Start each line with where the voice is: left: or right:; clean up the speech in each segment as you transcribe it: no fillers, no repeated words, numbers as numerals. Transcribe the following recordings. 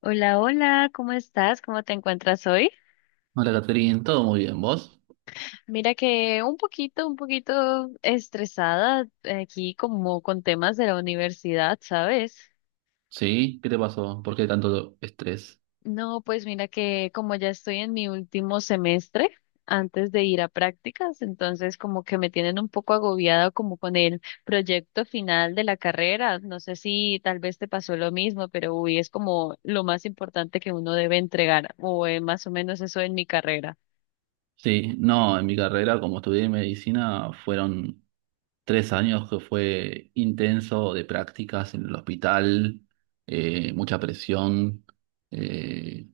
left: Hola, hola, ¿cómo estás? ¿Cómo te encuentras hoy?
right: Hola, Catherine, todo muy bien, ¿vos?
left: Mira que un poquito estresada aquí como con temas de la universidad, ¿sabes?
right: Sí, ¿qué te pasó? ¿Por qué tanto estrés?
left: No, pues mira que como ya estoy en mi último semestre antes de ir a prácticas, entonces como que me tienen un poco agobiada como con el proyecto final de la carrera. No sé si tal vez te pasó lo mismo, pero uy, es como lo más importante que uno debe entregar, o más o menos eso en mi carrera.
right: Sí, no, en mi carrera, como estudié medicina, fueron 3 años que fue intenso de prácticas en el hospital, mucha presión, eh,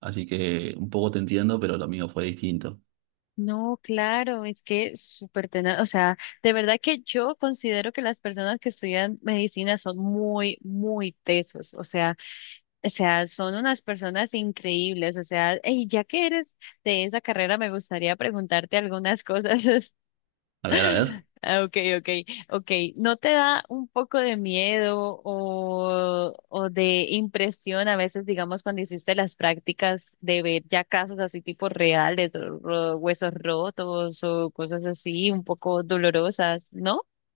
right: así que un poco te entiendo, pero lo mío fue distinto.
left: No, claro, es que es súper tenaz, o sea, de verdad que yo considero que las personas que estudian medicina son muy, muy tesos, o sea, son unas personas increíbles, o sea, y ya que eres de esa carrera, me gustaría preguntarte algunas cosas.
right: A ver, a ver.
left: Ah, ok, ok, ok. ¿No te da un poco de miedo o de impresión a veces, digamos, cuando hiciste las prácticas de ver ya casos así tipo reales, huesos rotos o cosas así un poco dolorosas, ¿no?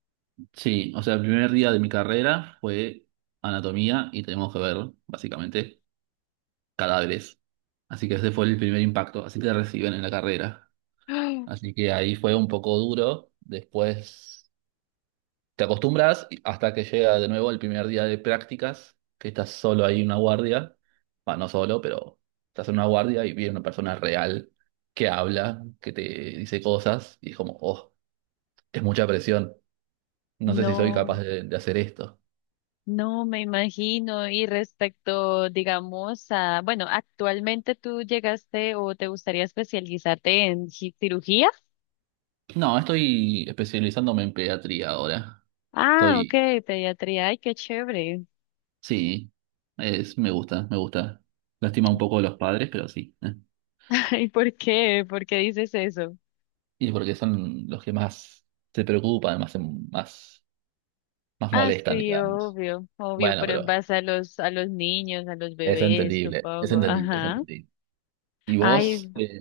right: Sí, o sea, el primer día de mi carrera fue anatomía y tenemos que ver, básicamente, cadáveres. Así que ese fue el primer impacto, así te reciben en la carrera.
left: ¡Ah!
right: Así que ahí fue un poco duro, después te acostumbras hasta que llega de nuevo el primer día de prácticas, que estás solo ahí en una guardia, bueno, no solo, pero estás en una guardia y viene una persona real que habla, que te dice cosas y es como, oh, es mucha presión, no sé si soy
left: No,
right: capaz de hacer esto.
left: no me imagino. Y respecto, digamos, a, bueno, actualmente tú llegaste o te gustaría especializarte en cirugía?
right: No, estoy especializándome en pediatría ahora.
left: Ah, ok,
right: Estoy
left: pediatría. Ay, qué chévere.
right: Sí, es, me gusta, me gusta. Lástima un poco a los padres, pero sí.
left: Ay, ¿por qué? ¿Por qué dices eso?
right: Y porque son los que más se preocupan, más, más, más
left: Ah,
right: molestan,
left: sí,
right: digamos.
left: obvio, obvio,
right: Bueno,
left: pero en
right: pero
left: base a los niños, a los
right: es
left: bebés,
right: entendible, es
left: supongo.
right: entendible, es
left: Ajá.
right: entendible. ¿Y
left: Ay,
right: vos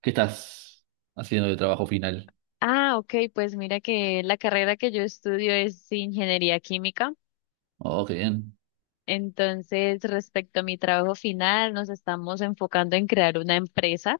right: qué, estás haciendo de trabajo final?
left: ah, ok, pues mira que la carrera que yo estudio es ingeniería química.
right: Oh, qué bien.
left: Entonces, respecto a mi trabajo final, nos estamos enfocando en crear una empresa.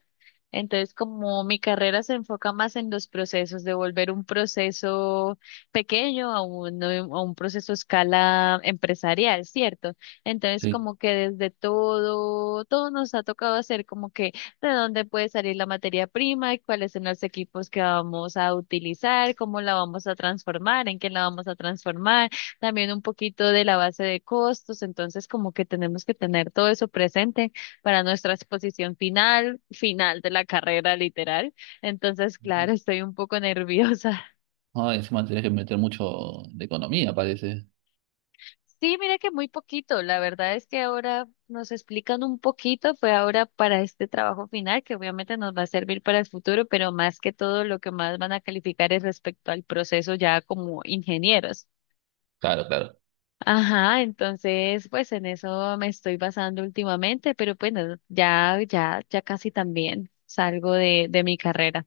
left: Entonces, como mi carrera se enfoca más en los procesos, de volver un proceso pequeño a un proceso a escala empresarial, ¿cierto? Entonces,
right: Sí.
left: como que desde todo, todo nos ha tocado hacer como que de dónde puede salir la materia prima, y cuáles son los equipos que vamos a utilizar, cómo la vamos a transformar, en qué la vamos a transformar también un poquito de la base de costos, entonces como que tenemos que tener todo eso presente para nuestra exposición final, final de la carrera literal. Entonces, claro, estoy un poco nerviosa.
right: Ay, encima tenés que meter mucho de economía, parece.
left: Sí, mira que muy poquito, la verdad es que ahora nos explican un poquito, fue ahora para este trabajo final, que obviamente nos va a servir para el futuro, pero más que todo lo que más van a calificar es respecto al proceso ya como ingenieros.
right: Claro, claro.
left: Ajá, entonces, pues en eso me estoy basando últimamente, pero bueno, ya casi también salgo de mi carrera.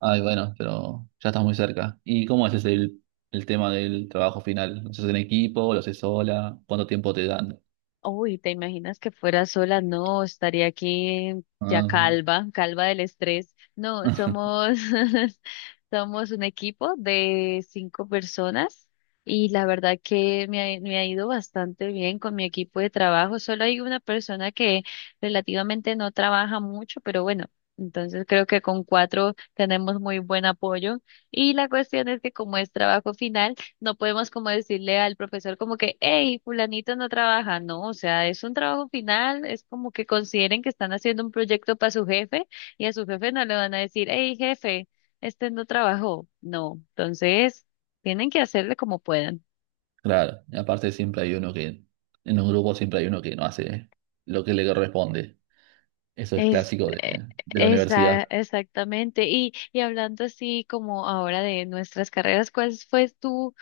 right: Ay, bueno, pero ya estás muy cerca. ¿Y cómo haces el tema del trabajo final? ¿Lo haces en equipo? ¿Lo haces sola? ¿Cuánto tiempo te dan?
left: Uy, ¿te imaginas que fuera sola? No, estaría aquí ya
right: Ah,
left: calva, calva del estrés. No, somos, somos un equipo de cinco personas y la verdad que me ha ido bastante bien con mi equipo de trabajo. Solo hay una persona que relativamente no trabaja mucho, pero bueno, entonces creo que con cuatro tenemos muy buen apoyo. Y la cuestión es que como es trabajo final, no podemos como decirle al profesor como que, hey, fulanito no trabaja, no, o sea, es un trabajo final, es como que consideren que están haciendo un proyecto para su jefe y a su jefe no le van a decir, hey, jefe, este no trabajó, no, entonces tienen que hacerle como puedan.
right: Claro, y aparte siempre hay uno que, en un grupo siempre hay uno que no hace lo que le corresponde. Eso es
left: Es,
right: clásico de,
left: eh,
right: de la universidad.
left: exactamente. Y hablando así como ahora de nuestras carreras, ¿cuál fue tu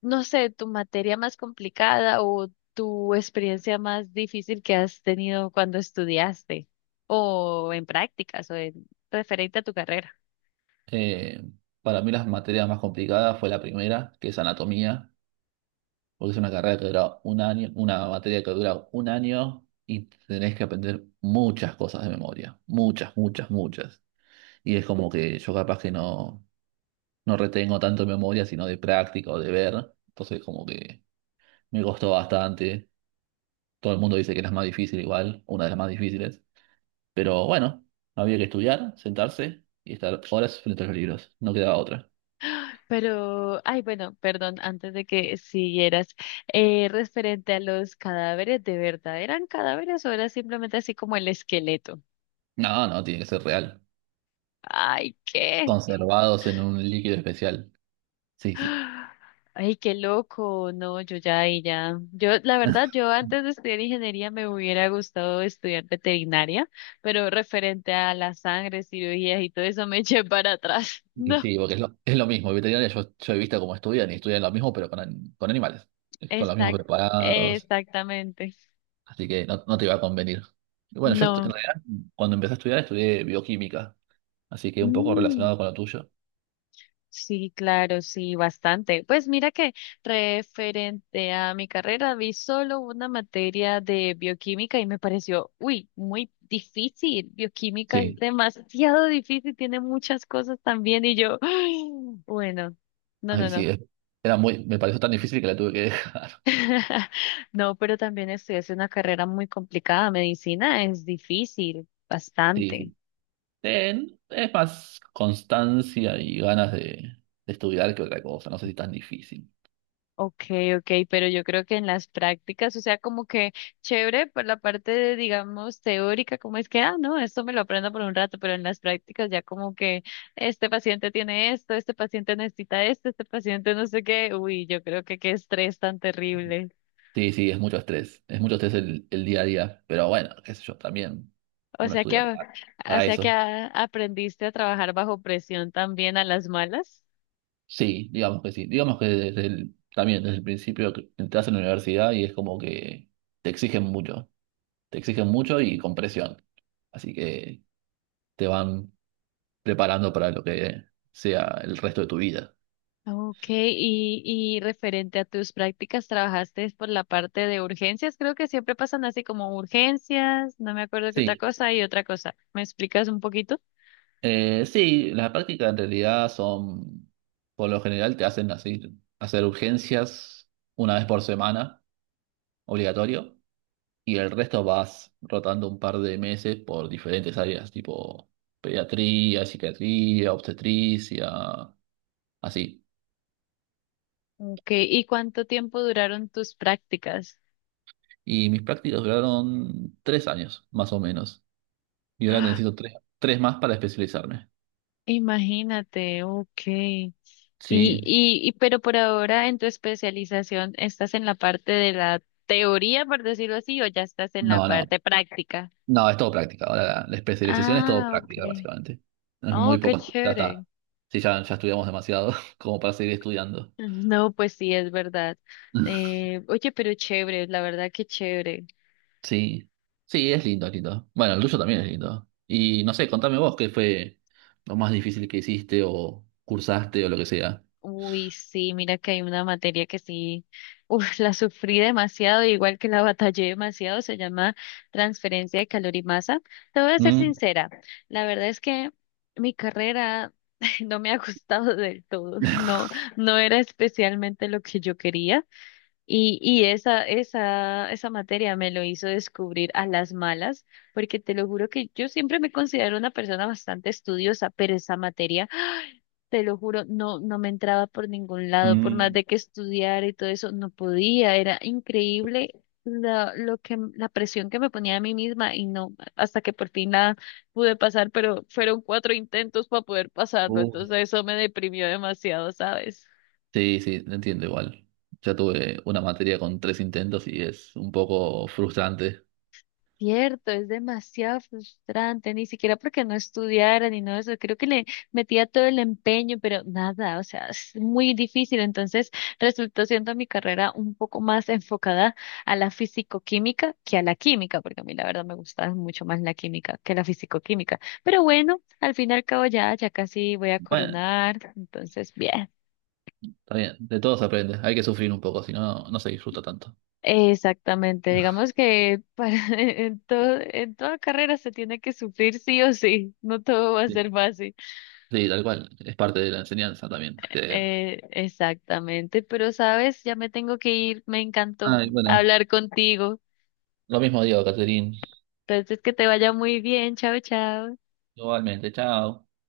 left: no sé, tu materia más complicada o tu experiencia más difícil que has tenido cuando estudiaste o en prácticas o en referente a tu carrera.
right: Eh, para mí las materias más complicadas fue la primera, que es anatomía, porque es una carrera que dura un año, una materia que dura un año y tenés que aprender muchas cosas de memoria, muchas, muchas, muchas. Y es como que yo capaz que no retengo tanto de memoria, sino de práctica o de ver. Entonces como que me costó bastante. Todo el mundo dice que es la más difícil igual, una de las más difíciles. Pero bueno, había que estudiar, sentarse y estar horas frente a los libros. No quedaba otra.
left: Pero, ay, bueno, perdón, antes de que siguieras, referente a los cadáveres, ¿de verdad eran cadáveres o era simplemente así como el esqueleto?
right: No, no, tiene que ser real.
left: Ay, ¿qué?
right: Conservados en un líquido especial. Sí, sí.
left: Ay, qué loco. No, yo ya ahí ya. Yo, la verdad, yo antes de estudiar ingeniería me hubiera gustado estudiar veterinaria, pero referente a la sangre, cirugías y todo eso me eché para atrás.
right: Y
left: No,
right: sí, porque es lo mismo. Veterinaria yo he visto cómo estudian y estudian lo mismo, pero con animales. Con los mismos
left: exact,
right: preparados.
left: exactamente.
right: Así que no, no te iba a convenir. Y bueno, en
left: No.
right: realidad, cuando empecé a estudiar, estudié bioquímica, así que un poco
left: Mm.
right: relacionado con lo tuyo.
left: Sí, claro, sí, bastante. Pues mira que referente a mi carrera, vi solo una materia de bioquímica y me pareció, uy, muy difícil. Bioquímica es
right: Sí,
left: demasiado difícil, tiene muchas cosas también y yo, ay, bueno, no, no,
right: ay, sí,
left: no.
right: era muy, me pareció tan difícil que la tuve que dejar.
left: No, pero también estudié una carrera muy complicada. Medicina es difícil,
right: Sí,
left: bastante.
right: sí. Es más constancia y ganas de estudiar que otra cosa, no sé si tan difícil.
left: Okay, okay, pero yo creo que en las prácticas, o sea, como que chévere por la parte de, digamos, teórica, como es que, ah, no, esto me lo aprendo por un rato, pero en las prácticas ya como que este paciente tiene esto, este paciente necesita esto, este paciente no sé qué, uy, yo creo que qué estrés tan terrible.
right: Sí, sí, es mucho estrés el día a día, pero bueno, qué sé yo, también
left: O
right: uno
left: sea que,
right: estudia
left: a-
right: para,
left: o
right: para
left: sea que
right: eso.
left: aprendiste a trabajar bajo presión también a las malas.
right: Sí. Digamos que también desde el principio que entras en la universidad y es como que te exigen mucho. Te exigen mucho y con presión. Así que te van preparando para lo que sea el resto de tu vida.
left: Ok, y referente a tus prácticas, trabajaste por la parte de urgencias, creo que siempre pasan así como urgencias, no me acuerdo qué otra
right: Sí,
left: cosa y otra cosa. ¿Me explicas un poquito?
right: sí, las prácticas en realidad son, por lo general te hacen así, hacer urgencias una vez por semana, obligatorio. Y el resto vas rotando un par de meses por diferentes áreas, tipo pediatría, psiquiatría, obstetricia, así.
left: Ok, ¿y cuánto tiempo duraron tus prácticas?
right: Y mis prácticas duraron 3 años, más o menos. Y ahora
left: Ah,
right: necesito tres más para especializarme.
left: imagínate, ok.
right: Sí,
left: Pero por ahora en tu especialización, ¿estás en la parte de la teoría, por decirlo así, o ya estás en la
right: no, no,
left: parte práctica?
right: no, es todo práctica. Ahora la especialización es todo
left: Ah,
right: práctica,
left: okay.
right: básicamente. Es muy
left: Oh, qué
right: poco, ya
left: chévere.
right: está. Sí, ya, ya estudiamos demasiado como para seguir estudiando.
left: No, pues sí, es verdad. Oye, pero chévere, la verdad que chévere.
right: Sí, sí, es lindo, es lindo. Bueno, el tuyo también es lindo. Y no sé, contame vos qué fue lo más difícil que hiciste o cursaste o lo que sea.
left: Uy, sí, mira que hay una materia que sí, uf, la sufrí demasiado, igual que la batallé demasiado, se llama transferencia de calor y masa. Te voy a ser
right: Mm,
left: sincera, la verdad es que mi carrera no me ha gustado del todo, no, no era especialmente lo que yo quería. Y esa materia me lo hizo descubrir a las malas, porque te lo juro que yo siempre me considero una persona bastante estudiosa, pero esa materia, te lo juro, no me entraba por ningún lado, por más
right: Mm,
left: de que estudiara y todo eso, no podía, era increíble la presión que me ponía a mí misma y no, hasta que por fin la pude pasar, pero fueron cuatro intentos para poder pasarlo,
right: uf,
left: entonces eso me deprimió demasiado, ¿sabes?
right: Sí, sí, te entiendo igual. Ya tuve una materia con tres intentos y es un poco frustrante.
left: Cierto, es demasiado frustrante, ni siquiera porque no estudiara ni nada de eso, creo que le metía todo el empeño, pero nada, o sea, es muy difícil, entonces resultó siendo mi carrera un poco más enfocada a la fisicoquímica que a la química, porque a mí la verdad me gusta mucho más la química que la fisicoquímica, pero bueno, al fin y al cabo ya, ya casi voy a
right: Bueno,
left: coronar, entonces bien.
right: está bien, de todo se aprende. Hay que sufrir un poco, si no, no se disfruta tanto.
left: Exactamente, digamos que para, en todo, en toda carrera se tiene que sufrir sí o sí, no todo va a
right: Sí,
left: ser fácil.
right: sí, tal cual. Es parte de la enseñanza también, creo.
left: Exactamente, pero sabes, ya me tengo que ir, me encantó
right: Ay, bueno,
left: hablar contigo.
right: lo mismo digo, Caterín.
left: Entonces, que te vaya muy bien, chao, chao.
right: Igualmente, chao.